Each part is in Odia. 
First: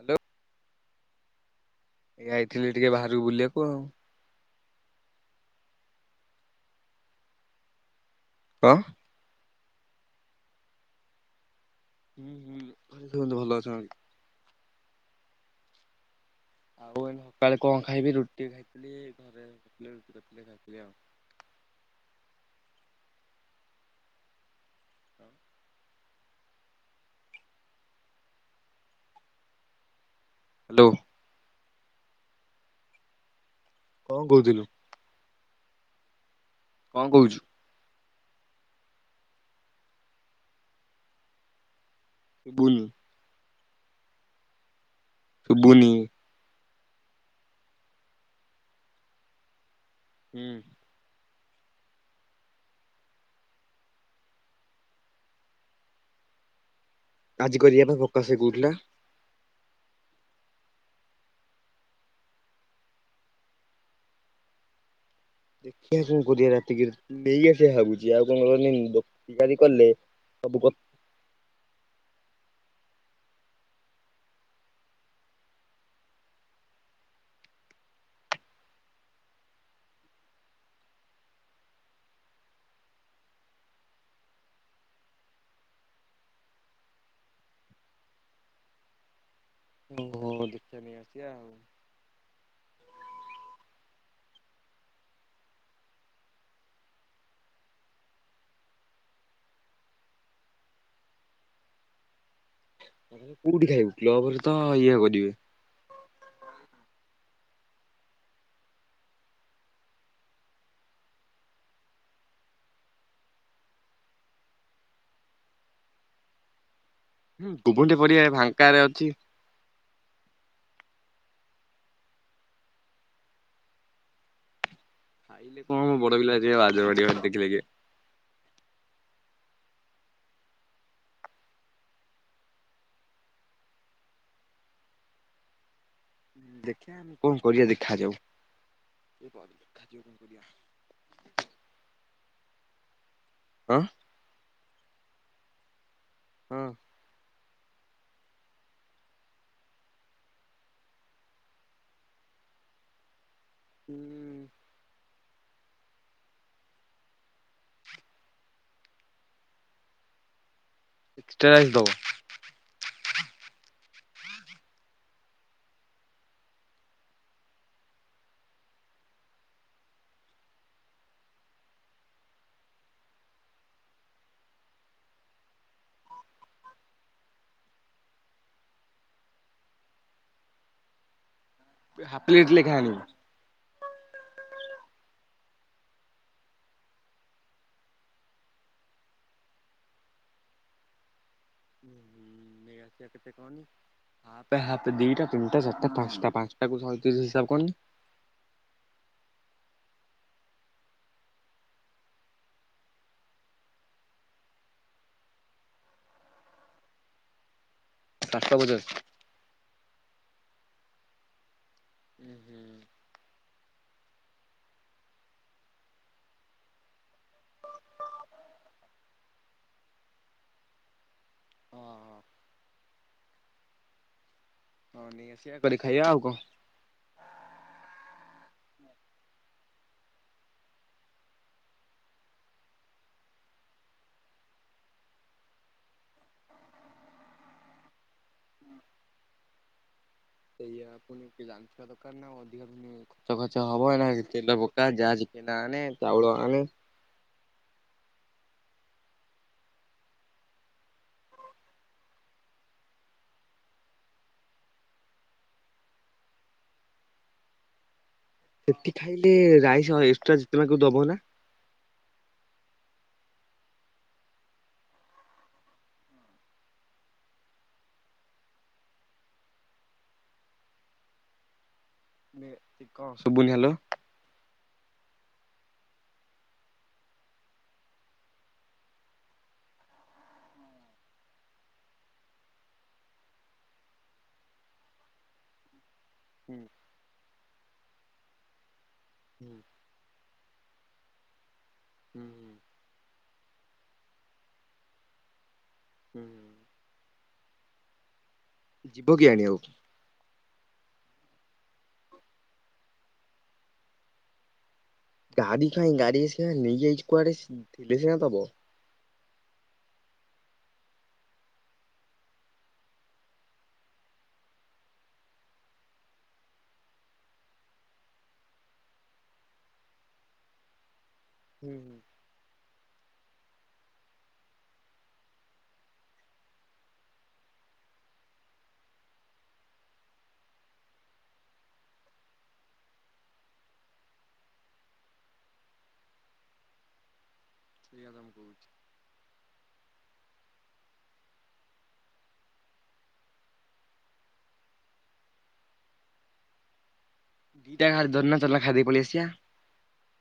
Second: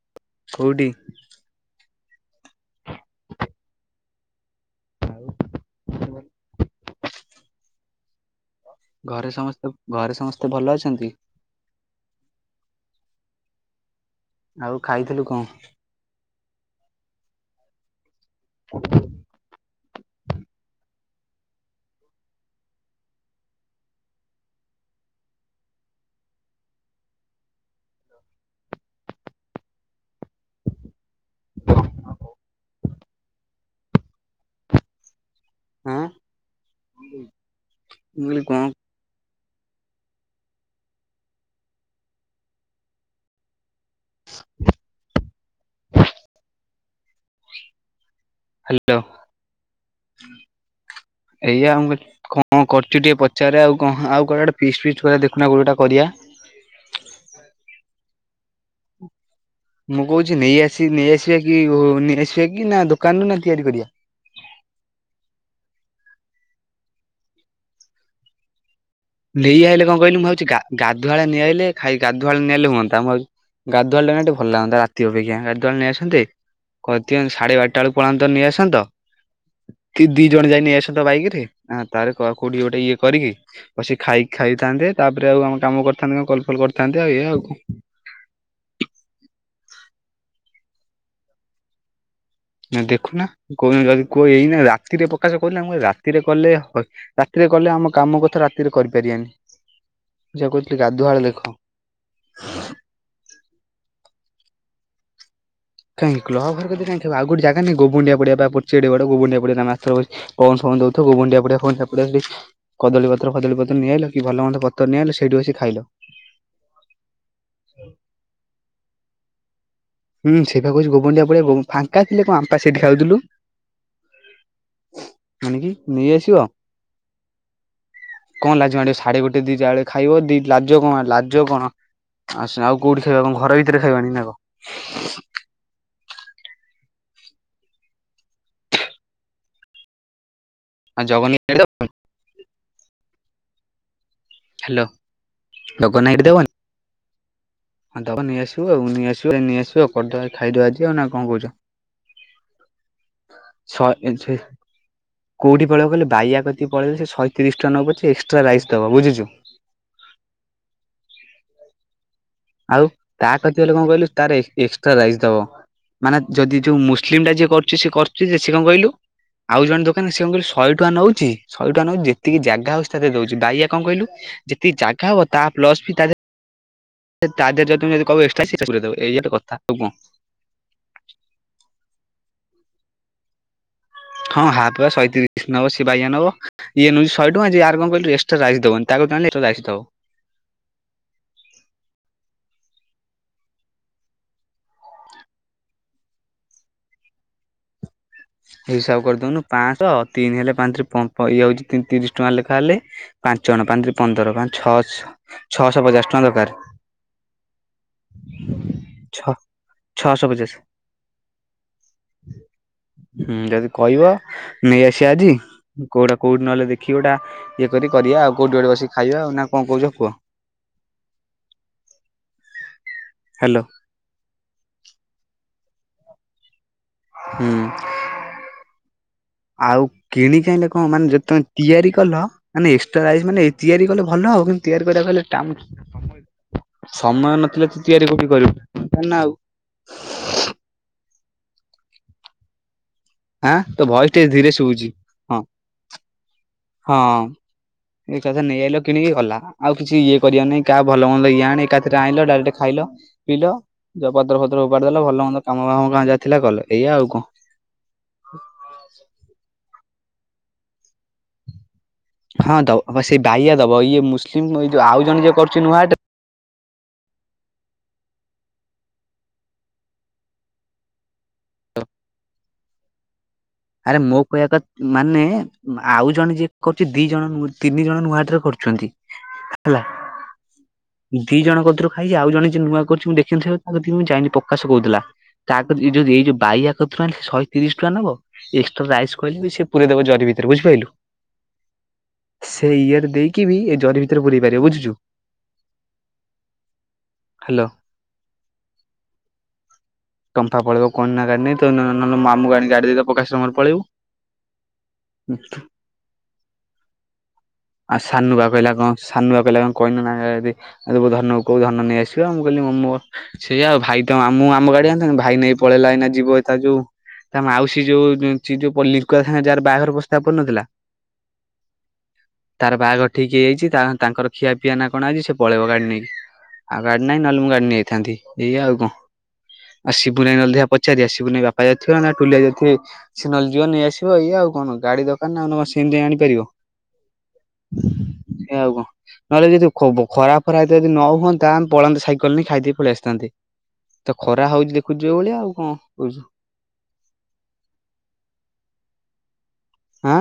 ହାଲୋ। କୋଉଠି? ଏ ଯାଇଥିଲି ଟିକେ ବାହାରକୁ ବୁଲିବାକୁ ଆଉ। [unintelligible] ଘରେ ସମସ୍ତେ ଘରେ ସମସ୍ତେ ଭଲ ଅଛନ୍ତି? ହୁଁ ହୁଁ। ଘରେ ସମସ୍ତେ ଭଲ ଅଛନ୍ତି। ଆଉ ଖାଇଥିଲୁ କଣ? ଆଉ ଏଇନେ ସକାଳେ କଣ ଖାଇବି ରୁଟି ଖାଇଥିଲି। ଘରେ ରୁଟି କରିଥିଲେ ଖାଇଥିଲି ଆଉ। ହଁ ହାଲୋ। ଅ ହଉ। କଣ କହୁଥୁଲୁ? ଉଁ କଣ ମୁଁ କହୁଛୁ କହିଲି କଣ [unintelligible] ଶୁବୁନି। ହାଲୋ। ହୁଁ। ଏଇଆ ମୁଁ କହିଲି କଣ କଣ କରୁଚୁ ଟିକେ ପଚାରେ ଆଉ କଣ। ଆଉ କୁଆଡ଼େ ଗୋଟେ ଫିଷ୍ଟ୍ ଫିଷ୍ଟ୍ କରିବା ଦେଖୁନ କୋଉଟା ଗୋଟେ କରିବା। ଆଜି କରିବା ପାଇଁ [unintelligible] କହୁଥିଲା। ମୁଁ କହୁଚି ନେଇ ଆସି ନେଇଆସିବା କି ନେଇ ଆସିବା କି ନା ଦୋକାନରୁୁ ନା ତିଆରି କରିବା? ଦେଖିବା କଣ କରିବା ରାତିକ। ନେଇ ଆସିବା ଭାବୁଚି ଆଉ କଣ। [unintelligible] ନେଇ ଆଇଲେ କଲେ କଣ କହିଲି ମୁଁ ସବୁ ଭାବୁଛି ଗାଧୁଆ ବେଳେ ନେଇ ଆଇଲେ ଖାଇ ଗାଧୁଆ ବେଳେ ନେଇ ଆଇଲେ ହୁଅନ୍ତା। ମୁଁ ଭାବୁ ଗାଧୁଆ ବେଳେ ଆଣିଲେ ଟିକେ ଭଲ ଲାଗନ୍ତା ରାତି ଅପେକ୍ଷା। ଗାଧୁଆ ବେଳେ ନେଇ ଆସନ୍ତେ କରି ଦିଅନ୍ତ ସାଢ଼େ ବାରଟା ବେଳୁ ପଳାନ୍ତ ନେଇ ଆସନ୍ତ। ଦି ଦି ଜଣ ଯାଇ ନେଇ ଆସନ୍ତ ବାଇକ୍ ରେ ତାପରେ କୋଉଠି ଗୋଟେ ଇଏ କରିକି ବସିକି ଖାଇ ଖାଇଥାନ୍ତେ। ତାପରେ ଆଉ ଆମ କାମ କରିଥାନ୍ତେ କଣ କଲ୍ ଫଲ୍ କରିଥାନ୍ତେ ଆଉ। ଏଇଆ ଆଉ କଣ। ହଁ ଦେଖିଆ ନେଇ ଆସିବା ଆଉ। ନାଇଁ ଦେଖୁନା କୋଉଦିନ ଯଦି କୋଉ ଏଇନେ ରାତିରେ ପ୍ରକାଶ କହୁଥିଲା, ମୁଁ କହିଲି ରାତିରେ କଲେ ରାତିରେ କଲେ ଆମ କାମ କଥା ରାତିରେ କରିପାରିବାନି। ମୁଁ ସେଇଆ କହୁଥିଲି ଗାଧୁଆ ବେଳେ ଦେଖ। କୋଉଠି ଖାଇବୁ? କ୍ଲବ୍ ରେ ତ ଇଏ କରିବେ। କାଇଁ କ୍ଲବ୍ ଘର କତିରେ କାହିଁକି ଖାଇବୁ, ଆଉ କୋଉଠି ଜାଗା ନାହିଁ ଗୋବୁଣ୍ଡିଆ ପଡ଼ିଆ ପରା ପଡ଼ିଚି ଏ ବଡ଼ ଗୋବୁଣ୍ଡିଆ ପଡ଼ିଆ। [unintelligible] ପବନ ଫବନ ଦଉଥିବ ଗୋଗୁଣ୍ଡିଆ ପଡିଆ। [unintelligible] କଦଳୀ ପତ୍ର ଫଦଳୀ ପତ୍ର ନେଇଆଇଲ କି ଭଲ ମନ୍ଦ ପତ୍ର ନେଇଆଇଲ ସେଇଠୁ ବସି ଖାଇଲ। ହୁଁ ଗୁବୁଣ୍ଡିଆ ପଡ଼ିଆ ଫାଙ୍କାରେ ଅଛି। ହୁ ସେଇ ପା କହୁଚି ଗୁବୁଣ୍ଡିଆ ପଡ଼ିଆ ଫାଙ୍କା ଥିଲେ କଣ ଆମେ ପା ସେଇଠି ଖାଉଥିଲୁ। ଖାଇଲେ ଆଣିକି କଣ ବଡ ପିଲା ନେଇଆସିବ ଯିବା ଲାଜମାଡ଼ିବ ଦେଖିଲେ କିଏ। କଣ ଲାଜ ମାଡିବ ସାଢେ ଗୋଟେ ଦି ଟା ବେଳେ ଖାଇବ ଦି ଲାଜ କଣ ଲାଜ କଣ। ଆସ ଆଉ କୋଉଠି ଖାଇବା କଣ ଘର ଭିତରେ ଖାଇବା ଆଣିକି ନା କଣ। ଦେଖିବା ଆମେ କଣ କରିବା ଦେଖାଯାଉ। ଦେଖାଯିବ କଣ କରିବା। ଆଉ। [unintelligible] ହଁ। ହାଲୋ। ଜଗନ ଭାଇ କି ଦବନି? ହଁ। ହଁ ଦବ ନେଇ ଆସିବୁ ଆଉ। ନେଇ ଆସିବ ନେଇ ଆସିବ କରିଦବା ଖାଇଦବା ଆଜି ଆଉ ନା କଣ କହୁଚ। [inaudible] ଛଅ ଇଞ୍ଚି କୋଉଠି ପଳେଇବ କହିଲ ବାଇଆ କତିକି ପଳେଇଲେ ସେ ଶହେତିରିଶ ଟଙ୍କା ନଉ ପଛେ ଏକ୍ସଟ୍ରା ରାଇସ୍ ଦବ ବୁଝୁଚୁ। ଏକ୍ସଟ୍ରା ରାଇସ୍ ଦବ। ଆଉ ତା କତି ଗଲେ କଁ କହିଲୁ ତାର ଏସ୍ ଏକ୍ସଟ୍ରା ରାଇସ ଦବ। ମାନେ ଯଦି ଯୋଉ ମୁସଲିମ ଟା ଯିଏ କରୁଚି ସେ କରୁଚିଜେ ସେ କଁ କହିଲୁ? ଆଉ ଜଣେ ଦୋକାନ ସେ କଁ କହିଲୁ ଶହେ ଟଙ୍କା ନଉଚି ଶହେ ଟଙ୍କା ନଉଚି ଯେତିକି ଜାଗା ହଉଛି ତାଧେ ଦଉଛି ବାଇଆ କଁ କହିଲୁ? ଯେତିିକି ଜାଗା ହବ ତା ପ୍ଲସ୍ ବି ତାଧେ ସେତା ଦେଧେର ଯଦି ତମେ ଯଦି କହିବ ଏଷ୍ଟ୍ରା ସିଏ ସେ ପୁରେଇଦେବ ଏଇଆ ତ କଥା ତୋ କଁ। ପେ ହାଫ୍ଲେଟ ଲେଖାଆଣି ହଁ ହାପ ଶହେ ତିରିଶ ନବ ସେ ବାଇଆ ନବ। ଇ ନଉଚି ଶହେ ଟଙ୍କା ଯେ ଆର କଁ କଇଲୁ ଏକ୍ସଟ୍ରା ରାଇସ ଦବନି ତା କତି ଆନଲେ ଏକ୍ସଟ୍ରା ରାଇସ ଦବ। ଉହୁଁ ନେଇଆସିଆ କେତେ ଟନି ହାପେ ହାପେ ଦିଟା ତିନିଟା ଚାରିଟା ପାଞ୍ଚଟା ପାଞ୍ଚଟା କୁ ଶହେତିରିଶ ହିସାବ କରନି? ହିସାବ କରିଦେଉନୁ ପାଞ୍ଚଶହ ତିନି ହେଲେ ପାଞ୍ଚ ପମ୍ପ ଇଏ ହେଉଚି ତିନ ତିରିଶ ଟଙ୍କା ଲେଖା ହେଲେ ପାଞ୍ଚଣ ପାଞ୍ଚରେ ପନ୍ଦର ପାଞ୍ଚ ଛଅହ ଛଅଶହ ପଚାଶ ଟଙ୍କା ଦରକାର। ଚାରିଶ ପଚାଶ ଛଅ ଛଅଶହ ପଚାଷ। ଉହୁଁ। ହୁଁ ଯଦି କହିବ ନେଇ ଆସିଆ ଆଜି। କୋଉଟା କୋଉଠି ନହେଲେ ଦେଖି ଗୋଟା ଇଏ କରି କରିବା ଆଉ କୋଉଠି ଗୋଟେ ବିସି ଖାଇବା ଆଉ ନା କଁ କହୁଚ କୁହ? ହଁ ହଁ। ହାଲୋ। ହଁ ନେଇ ଆସିଆ କରି ଖାଇବା ଆଉ କଁ। ହୁଁ। [inaudible] ଆଉ କିଣ ଖାଇଲେ କଁ ମାନେ ଯେତମେ ତିଆରି କଲ ମାନେ ଏକ୍ସଟ୍ରା ରାଇସ ମାନେ ତିଆରି କଲେ ଭଲ ହବ କିନ୍ତୁ ତିଆରି କରିବାକୁ ହେଲେ ଟାମ୍- [inaudible] ସମୟ ନଥିଲେ ତୁ ତିଆରି କୋଉଠି କରିବୁ ନା ଆଉ। ସେଇଆ ପୁଣି ରାନ୍ଧିବା ଦରକାର ନା ଆଉ ଅଧିକା ପୁଣି ଚ ଆଁ ଖଚ ତୋ ହବ ଏଇନା ଭଏସ୍ ଟିକେ ଧୀରେ ତେଲ ଶୁଭୁଛି। ପକା ଯା ହଁ ଚିକେନା ଆଣେ ଚାଉଳ ଆଣେ। ହଁ ଏକାଥରେ ନେଇ ଆଇଲ କିଣିକି ଘଲା ଆଉ କିଛି ଇଏ କରିବା ନାଇଁ କା ଭଲ ମନ୍ଦ ଇଏ ଆଣେ ଏକାଥରେ ଆଣିଲ ଡାଇରେକ୍ଟ ଖାଇଲ ପିଇଲ ଯ ପତ୍ର ଫତ୍ର ଉପାଡି ଦେଲ ଭଲ ମନ୍ଦ କାମ ଫାମ ଗାଁ ଯାଇ ଥିଲା କଲେ ଏଇୟଆ ଆଉ କଁ। ସେଠି ଖାଇଲେ ରାଇସ ହ ଏକ୍ସଟ୍ରା ଯେତେ ମାଗିବୁ ଦବନା? ହଁ ଦବ ସେଇ ବାଇଆ ଦବ ଇଏ ମୁସଲିମ ଏଇ ଯଉ ଆଉ ଜଣ ଯିଏ କରୁଚି ନୁଆଟେ ମେ ତିକ ଶୁବୁନି ହ୍ୟାଲୋ। ଆରେ ମୋ କହିବା କତ୍ ମାନେ ଆଉ ଜଣେ ଯିଏ କରୁଚି ଦି ଜଣ ତିନି ଜଣ ନୂଆ ଏଥିରେ କରୁଛନ୍ତି ହେଲା। ଦିଜଣ କଥିରୁ ଖାଇ ଆଉଣ ଯେ ନୂଆ କରିଛି ମୁଁ ଦେଖିଥିବ ତାକତି ମୁଁ ଯାଇନି ପ୍ରକାଶ କହୁଥିଲା। ତା କଥି ଏଯୋ ଏଇ ଯୋଉ ହୁଁ ବାଇଆ କଥିରୁଆଣି ସହେ ତିରିଶ ଟଙ୍କା ନବ ଏକ୍ସଟ୍ରା ରାଇସ୍ କହିଲେ ହୁଁ ସେ ପୁରାଇ ଦବ ଜିରିବି ତିରେ ବୁଝପାଇଲୁ ହୁଁ ସେଇରେ ଦେଇକିବି ଏଜରି ଭିତରେ ପୁରେଇ ପାରିବ ବୁଝୁଚୁ? ହୁଁ। ହ୍ୟାଲୋ। ଯିବ କିଏ ଆଣିବାକୁ? କମ୍ଫା ପଳେଇବ କଣନା ଗାଡି ନେଇତ ନ ନ ନ ନ ମାମୁ ଗାଡି ଗାଡ଼ିରେ ତ ପ୍ରକାଶର ମୋର ପଳେଇବୁ। ଗାଡି ଖାଇଁ ଗାଡିସିଏ ନେଇଛି କୁଆଡେ ଥିଲେ ସେନା ଦବ। ସାନୁଆ କହିଲା କଁ କହିଲୁନା [unintelligible] ଧନକୁ କହୁ ଧନ ନେଇ ଆସିବ ମୁଁ କହିଲି ମୋ ମୋ ସେଇ ଆଉ ଭାଇ ତ ଆମୁଁ ଆମ ଗାଡି ଆନଥାନ୍ତି ଭାଇ ନେଇ ପଳେଇଲା ଏଇନା ଯିବ ଏତା ଯୋଉ ତା ମାଉସ ଟିଯୋଉ ଯୋ ଚିଯୋ ପୁଅ ଲିକୁଆ ସାଙ୍ଗେ ଯାହାର ବାଘର ପସ୍ଥାପ ପନଥିଲା। ହୁଁ ହୁଁ। ତାର ବାହାଘ ଠିକ ହେଇଯାଇଚି ତା ତାଙ୍କର ଖିଆ ପିଆ ନା କଣ ଆଜି ସେ ପଳେଇବ ଗାଡି ନେଇକି। ଆଉ ଗାଡି ନାହିଁ ନହେଲେ ମୁଁ ଗାଡି ନେଆଇଥାନ୍ତି ଏଇଆ ଆଉ କଣ। ଆଉ ଶିବୁ [unintelligible] ପଚାରିବା ଶିବୁନ୍ ଭାଇ ବାପା [unintelligible] ଟୁଲିଆ ଥି ସିଏ ନ ହେଲେ ଯିବ ନେଇ ଆସିବ ଆଉ ଏଇଆ ଆଉ କଣ ଗାଡି ଦୋକାନ [unintelligible] ସେମିତି ଆଣିପାରିବ। ସେଇଆ ତ ମୁଁ କହୁଛି ଏଇଆ କଣ? ନହେଲେ ଯଦି ଖ-ବ-ଖରା ଫରା ଯଦି ନ ହୁଅନ୍ତା ଆମେ ପଳାନ୍ତେ ସାଇକଲ ନେଇକି ଖାଇ ଦେଇକି ପଳେଇ ଆସିଥାନ୍ତେ। ତ ଖରା ହଉଚି ଦେଖୁଚୁ ଯୋଉ ଭଳିଆ ଆଉ କଣ କହୁଛୁ। ଦିଟା [unintelligible] ଚାଲୁନ ଖାଇଦେଇକି ପଳେଇଆସିବା। ଆଁ।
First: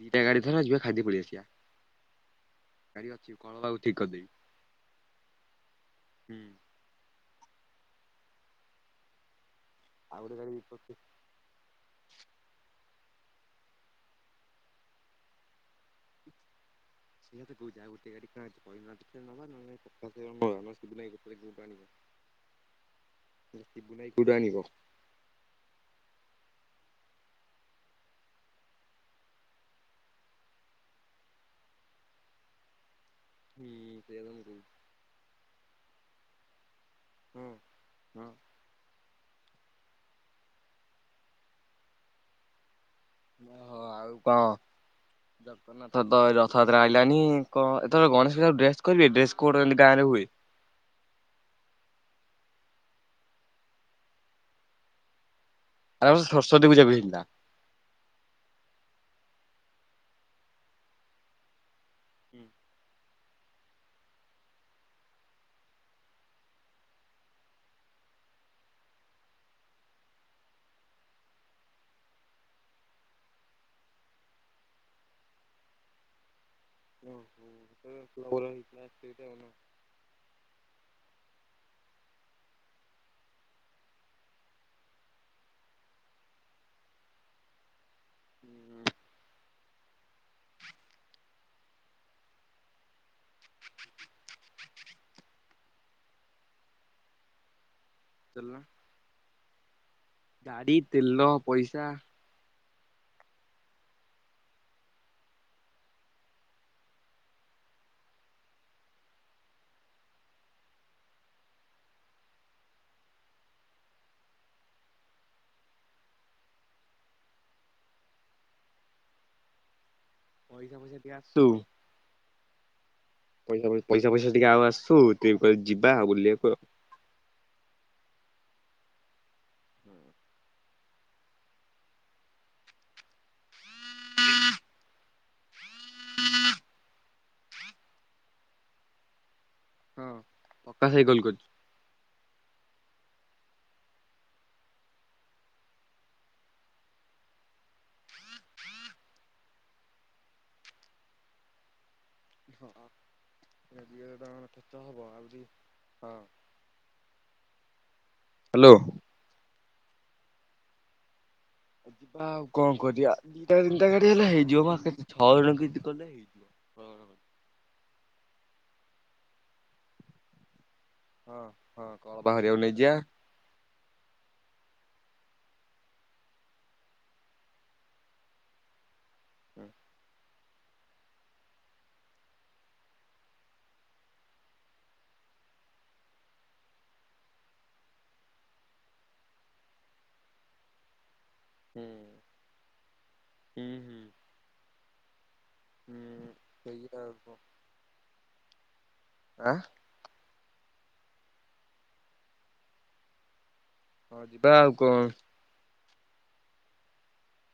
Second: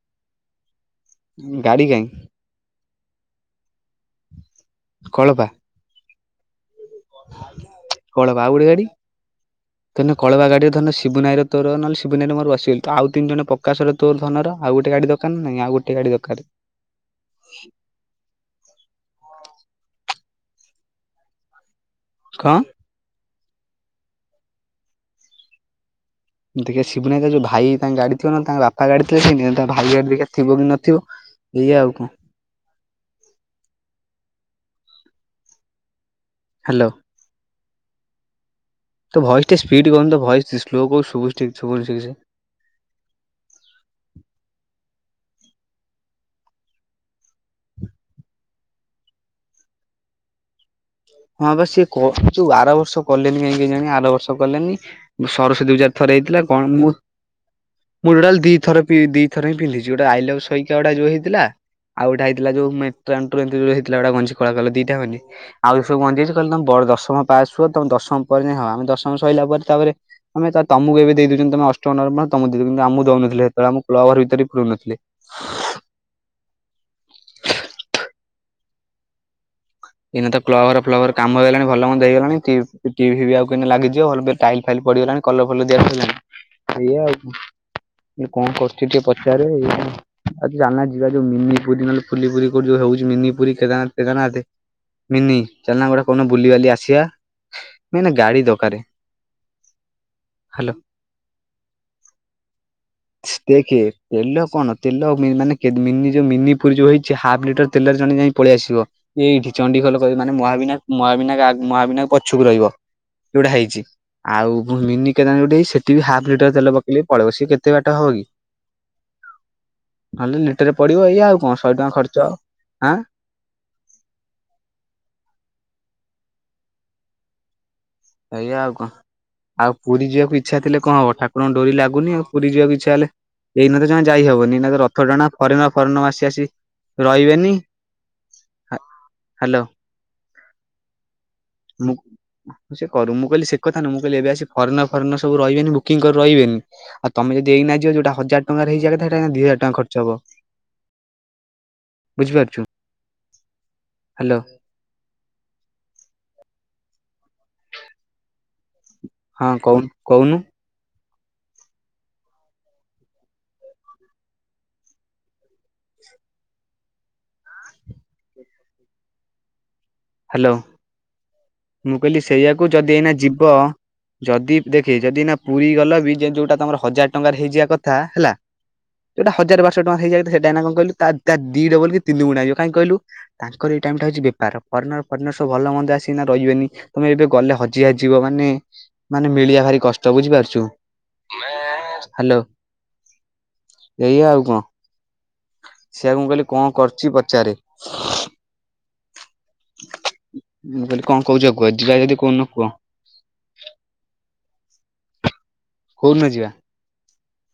ଦିଟା ଗାଡି ଧର ଯିବା ଖାଇଦେଇ ପଳେଇଆ ଗାଡି କାଇଁ? ଗାଡ଼ି ଅଛି କଳ [unintelligible] ଠିକ୍ କରିଦେବି। କଳପା। ହୁଁ। କଳବା ଆଉ ଗୋଟେ ଗାଡି ତନ ଆଉ ଗୋଟେ କଳବା ଗାଡି ଗାଡିରେ ପଛେ ଧରନ ଶିବୁନୁ ଭାଇ ର ତୋର ନହେଲେ ସିବୁନୁ ଭାଇ ର ମୋର ବସିଗଲୁ ତ ଆଉ ତିନ ଜଣ ପକାଶ ର ତୋର ଧନର ଆଉ ଗୋଟେ ଗାଡି ଦରକାର ନା ନାଇଁ ଆଉ ଗୋଟେ ଗାଡି ଦରକାର। [unintelligible] କଁ। ସିବୁନୁ ଭାଇ କୋଉଟୁ ଆଣିବ? ଦେଖିଆ ସିବୁନୁ ଭାଇ ତା ଯୋଉ ଭାଇ ତାଙ୍କ ଗାଡି ଥିବ ନ ହେନେ ତାଙ୍କ ବାପା ଗାଡି ଥିଲେ ସେଇ ନିଅନ୍ତା ଭାଇ ଗାଡି ଟିକେ ଥିବ କି ନଥିବ। ଏଇଆ ଆଉ କଣ? ହୁଁ ସେଇଆ ତ ମୁଁ କଉ ହାଲୋ। ହଁ ହଁ। ତୋ ଭଏସ୍ ଟିକେ ସ୍ପିଡ଼ କଉନୁ ତୋ ଭଏସ ସ୍-ସ୍ଲୋ କୋଉ ଶୁବୁଚି ଠିକ୍ ଶୁବୁଚି ଠିକ୍ ସେ। ଓହୋ ଆଉ କଣ [unintelligible] ଏଥର ତ ରଥଯାତ୍ରା ଆଇଲାଣି କଁ ଏଥର ଗଣେଷ ପୂଜା କୁ ଡ୍ରେସ କରିବେ ଡ୍ରେସ୍ କୋର୍ଡ ଏମିତି ଗାଁ ରେ ହୁଏ। ହଁ ବା ସିଏ କ ଯୋଉ ଆର ବର୍ଷ କଲେନି କାଇଁ କେଜାଣି ଆର ବର୍ଷ କଲେନି ସରସ୍ୱତୀ ପୂଜା ରେ ଆର ଥରେ ବର୍ଷ ହେଇଥିଲା ସରସ୍ଵତୀ କଣ ପୂଜାକୁ ମୁଁ ହେଇଥିଲା। ମୁଁ ଟୋଟାଲି ଦି ଥର ପି ଦି ଥର ହିଁ ପିନ୍ଧିଚି ଗୋଟେ ଆଇଲାଉ [unintelligible] ଯୋଉ ହେଇଥିଲା। ଆଉ ଗୋଟା ଆଇଥିଲା ଯୋଉ [unintelligible] ହେଇଥିଲା ଏଡା ଗଞ୍ଜି କଳା କଲର ଦି ଟା ଗଞ୍ଜି ଆଉ ସବୁ ଗଞ୍ଜି ଅଛି କହିଲେ ତମେ ବଡ ଦଶମ ପାସ୍ ହୁଅ ତମେ ଦଶମ ପରେ ଯାଇଁ ହବ ଆମେ ଦଶମ ସଇଲା ପରେ ତାପରେ ଆମେ ତ ତମୁକୁ ଏବେ ଦେଇ ଦଉଚନ୍ତି ତମେ ଅଷ୍ଟମ [unintelligible] ତମକୁ ଦେଇଦଉଚନ୍ତି କିନ୍ତୁ ଆମୁକୁ ଦଉନଥିଲେ ସେତବେଳେ ଆମୁକୁ କ୍ଲବ୍ ଘର ଭିତର ବି ପୁରଉନଥିଲେ। [unintelligible] ଏଇନା ତ କ୍ଲବ୍ ଘର ଫ୍ଲବ୍ ଘର କାମ ହେଇଗଲାଣି ଭଲମନ୍ଦ ହେଇଗଲାଣି ଟି-ଟିଭି ଫିବି ଆଉ କେଇ ନେ ଲାଗିଯିବ ଭଲ ଟାଇଲ ଫାଇଲ ପଡିଗଲାଣି କଲର ଫଲର ଦିଆ ସଇଲାଣି ଏଇଆ ଆଉ। ମୁଁ କଇଲି କଣ କରୁଚି ଟିକେ ପଚାର ଏଇ ଆଜି ଚାଲୁନା ଯିବା ଯୋଉ ମିନି ପୁରି ନହେଲେ ଫୁଲି ପୁରୀ କୋଉଠି [unintelligible] ହଉଚି ମିନି ପୁରୀ କେଦାରନାଥ ଫେଦାରନାଥ ମିନି ଚାଲୁନା ଆମେ ଗୋଟେ କୌନ ବୁଲିିବାଲି ଆସିବା ମେନ୍ ଗାଡି ଦକାରେ। ଗାଡ଼ି, ତେଲ, ପଇସା। ଦେଖେ ତେଲ କଣ ତେଲ ମେ-ମାନେ କେ ମିନି ଯୋଉ ମିନି ପୁରୀ ଯୋଉ ହେଇଚି ହାଫ୍ ଲିଟର ତେଲରେ ଜଣେ ଯାଇ ପଳେଇ ଆସିବ ଏଇଠି ଚଣ୍ଡି ଖୋଲ କ ମାନେ ମହାବିନାୟକ୍ ମହାବିନାୟକ ଆ ମହାବିନାୟକ ପଛୁକୁ ରହିବ। ଯୋଉଟା ହେଇଚି ଆଉ ଭୂ ମିନି କେଦାନା ଯୋଉଠି ହେଇଚି ସେଟିବି ହାପ୍ ଲିଟର ତେଲ ପକେଇଲେ ପଳଉ ସିଏ କେ ତେ ବାଟା ହବ କି? ନହେଲେ ଲିଟରେ ପଇସା ଫଇସା ପଡିବ ଟିକେ ଏଇଆ ଆଉ ଆସୁ କଣ ଶହେ ଟଙ୍କା ଖର୍ଚ୍ଚ ହବ ଆଁ ପଇସା ପଇସା ପଇସା ପଇସା ଟିକେ ଆଉ ଆସୁ [unintelligible] ଯିବା ଆଉ ବୁଲିବାକୁ ଆଉ। ଏଇଆା ଆଉ କଣ ଆଉ ପୁରୀ ଯିବାକୁ ଇଚ୍ଛା ଥିଲେ କଣ ହବ ଠା କୁର ଙ୍କ ଡୋରି ଲାଗୁନି ଆଉ ପୁରୀ ଯିବାକୁ ଇଚ୍ଛା ହେଲେ ଏଇ ନା ତ ଜମା ଯାଇହବନି ଏଇନା ତ ରଥ ଟଣା ଫରେନର ଫରେନର ଆସି ଆସିବେ ରଇବେନି। ହାଲୋ। ହଁ ପକାଶ ଭାଇ କଲ୍ କ ମୁଁ। ସେ କରୁ ମୁଁହିଲି ସେ କଥାୁ ମୁଁହିଲି ଏବେ ଆସି ଫରେନର ଫରେନର୍ ସବୁ ରହିବନି ବୁକିଂଗ କରି ରହିବନି। ଆଉ ତମେ ଯଦି ଏଇନା ଯୋଉଟା ହଜାର ଟଙ୍କାରେ ହେଇଯିବା କଥା ସେଇଟା ଦି ହଜାର ଟଙ୍କ ଖର୍ଚ ହବ। [unintelligible] ବୁଝିପାରୁଛୁ? ହ୍ୟାଲୋ। ତ ହବ ଆହୁରିି ହଁ। ହ୍ୟାଲୋ। ହଁ କହୁ କହୁନୁ? ବା ଆଉ କଣ କରିବା ଦିଟା ତିନିଟା ଗାଡି ହେଲା ହେଇଯିବ। ପା କେତେ ଛଅ ଜଣ ଯ କଲେ ହେଇଯିବ। କଣ? ହ୍ୟାଲୋ ହଁ ହଁ ମୁଁ କହିଲି କଳପା ହରିଆକୁ ସେଇଆକୁ ନେଇଯିବା। ଯଦି ଏଇନା ଯିବ ଯଦି ଦେଖେ ଯଦି ନା ପୁରୀ ଗଲ ବି ଯୋଉଟା ତମର ହଜାର ଟଙ୍କାରେ ହେଇଯିବା କଥା ହେଲା। ଯୋଉଟା ହଜାର ବାରଶହ ଟଙ୍କା ହେଇଯାଇ ସେଟା ଏଇନା କଣ କହିଲୁ ତା ଦିଡବଲ କି ତିନି ଗୁଣା ହେଇଯିବ କାହିଁ କହିଲୁ ତାଙ୍କର ଏଇ ଟାଇମ୍ ଟାଉଛି ବେପାର। ଫନର ଫନର ସବୁ ଭଲ ମନ୍ଦ ଆସିକିନା ରହିବେନି ତମେ ଏବେ ଗଲେ ହଜି ହଜିଯିବ। ମାନେ ମାନେ ମିଳିବା ଭାରି କଷ୍ଟ ବୁଝିପାରୁଛୁ। ହୁଁ ହ୍ୟାଲୋ ହୁଁ ହୁଁ ଏଇଆ ଆଉ କଣ? ହୁଁ ସେଆକୁ ମୁଁ କହିଲି କଣ ସେଇଆ ଆଉ କରୁଛି କଣ ପଚାରେ? ଆ ମୁଁ କହିଲି କଣ କହୁଛ କୁହ ଯିବା ଯଦି କୋଉଦିନ କୁହ? ହଁ ଯିବା ଆଉ କଣ। କୋଉ ଦିନ ଯିବା?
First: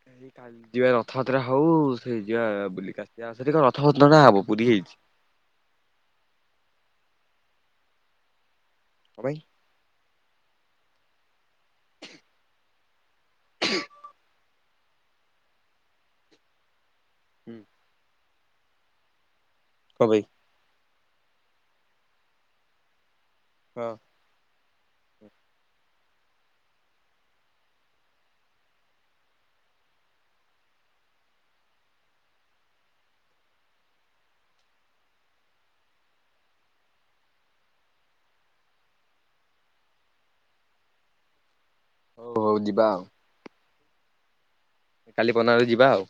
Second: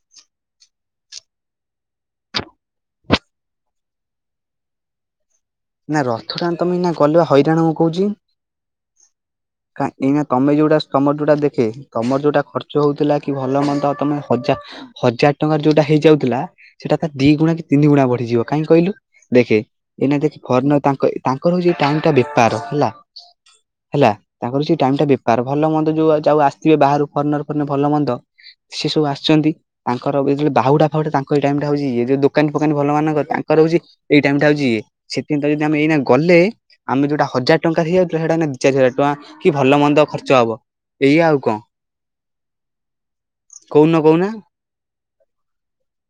ସେଇ କାଲି। ଯିବା ରଥଯାତ୍ରା ହୋଉ ସେଇ ଯିବା ବ କାଶିକ ରଥଯାତ୍ରା ନା ହବ ପୁରୀ ହେଇଛି। ନା ରଥକାନ୍ତ ମିନା ଗଲେ ବା ହଇରାଣ କଣ କହୁଛି। କଣ ପାଇଁ? କାଇଁ ଏଇନା ତମେ ଯୋଉଟା ତମର ଯୋଉଟା ଦେଖେ ତମର ଯୋଉଟା ଖର୍ଚ୍ଚ ହୋଉଥିଲା। କି ଭଲ ମନ୍ଦ ତମେ ହଜାର ହଜାର ଟଙ୍କାର ଯୋଉଟା ହେଇଯାଉଥିଲା। ସେଇଟା ତ ଦି ଗୁଣା ହୁଁ କି ତିନି ଗୁଣା ବଢିଯିବ କାହିଁ କହିଲୁ ଦେଖେ କଣ ଏଇନା ପାଇଁ ଦେଖେ ଫର୍ନ ତାଙ୍କ ତାଙ୍କର ହୋଉଛି ଟାଇମ୍ ଟା ବେପାର ହେଲା ହଁ। ହେଲା। ତାଙ୍କର ସେ ଟାଇମ୍ ଟା ବେପାର ଭଲ ମନ୍ଦ ଯୋଉ ଯାଉଉ ଆସିଥିବେ ବାହାରୁ ଫନର ଭଲ ମନ୍ଦ। ସେ ସବୁ ଆସିଛନ୍ତି। ତାଙ୍କର ଏ ବାହୁଡା ଫାହୁଡା ତାଙ୍କ ଏଇ ଟାଇମ୍ ଟା ହୋଉଛି। ଯୋଉ ଦୋକାନୀ ଫୋକାନୀ ଭଲ ମାନଙ୍କ ତାଙ୍କର ହୋଉଛି। ଏଇ ଟାଇମ୍ ଟା ହୋଉଛି ସେଥିପାଇଁ ତ ଯଦି ଆମେ ଏଇନା ଗଲେ। ଆମେ ଯୋଉଟା ହଜାର ଟଙ୍କା ହେଇଯାଉଥିଲା ସେଇଟା ଆମେ ଦି ଚାରିଶ ହଜାର ଟଙ୍କା କି ଭଲ ମନ୍ଦ ଖର୍ଚ୍ଚ ହବ। ଏଇଆ ଆଉ କଣ? ହୋଉ ହୋଉ ଯିବା ଆଉ। କୋଉଦିନ କହୁନ? କାଲି ପନରେ ଯିବା ଆଉ।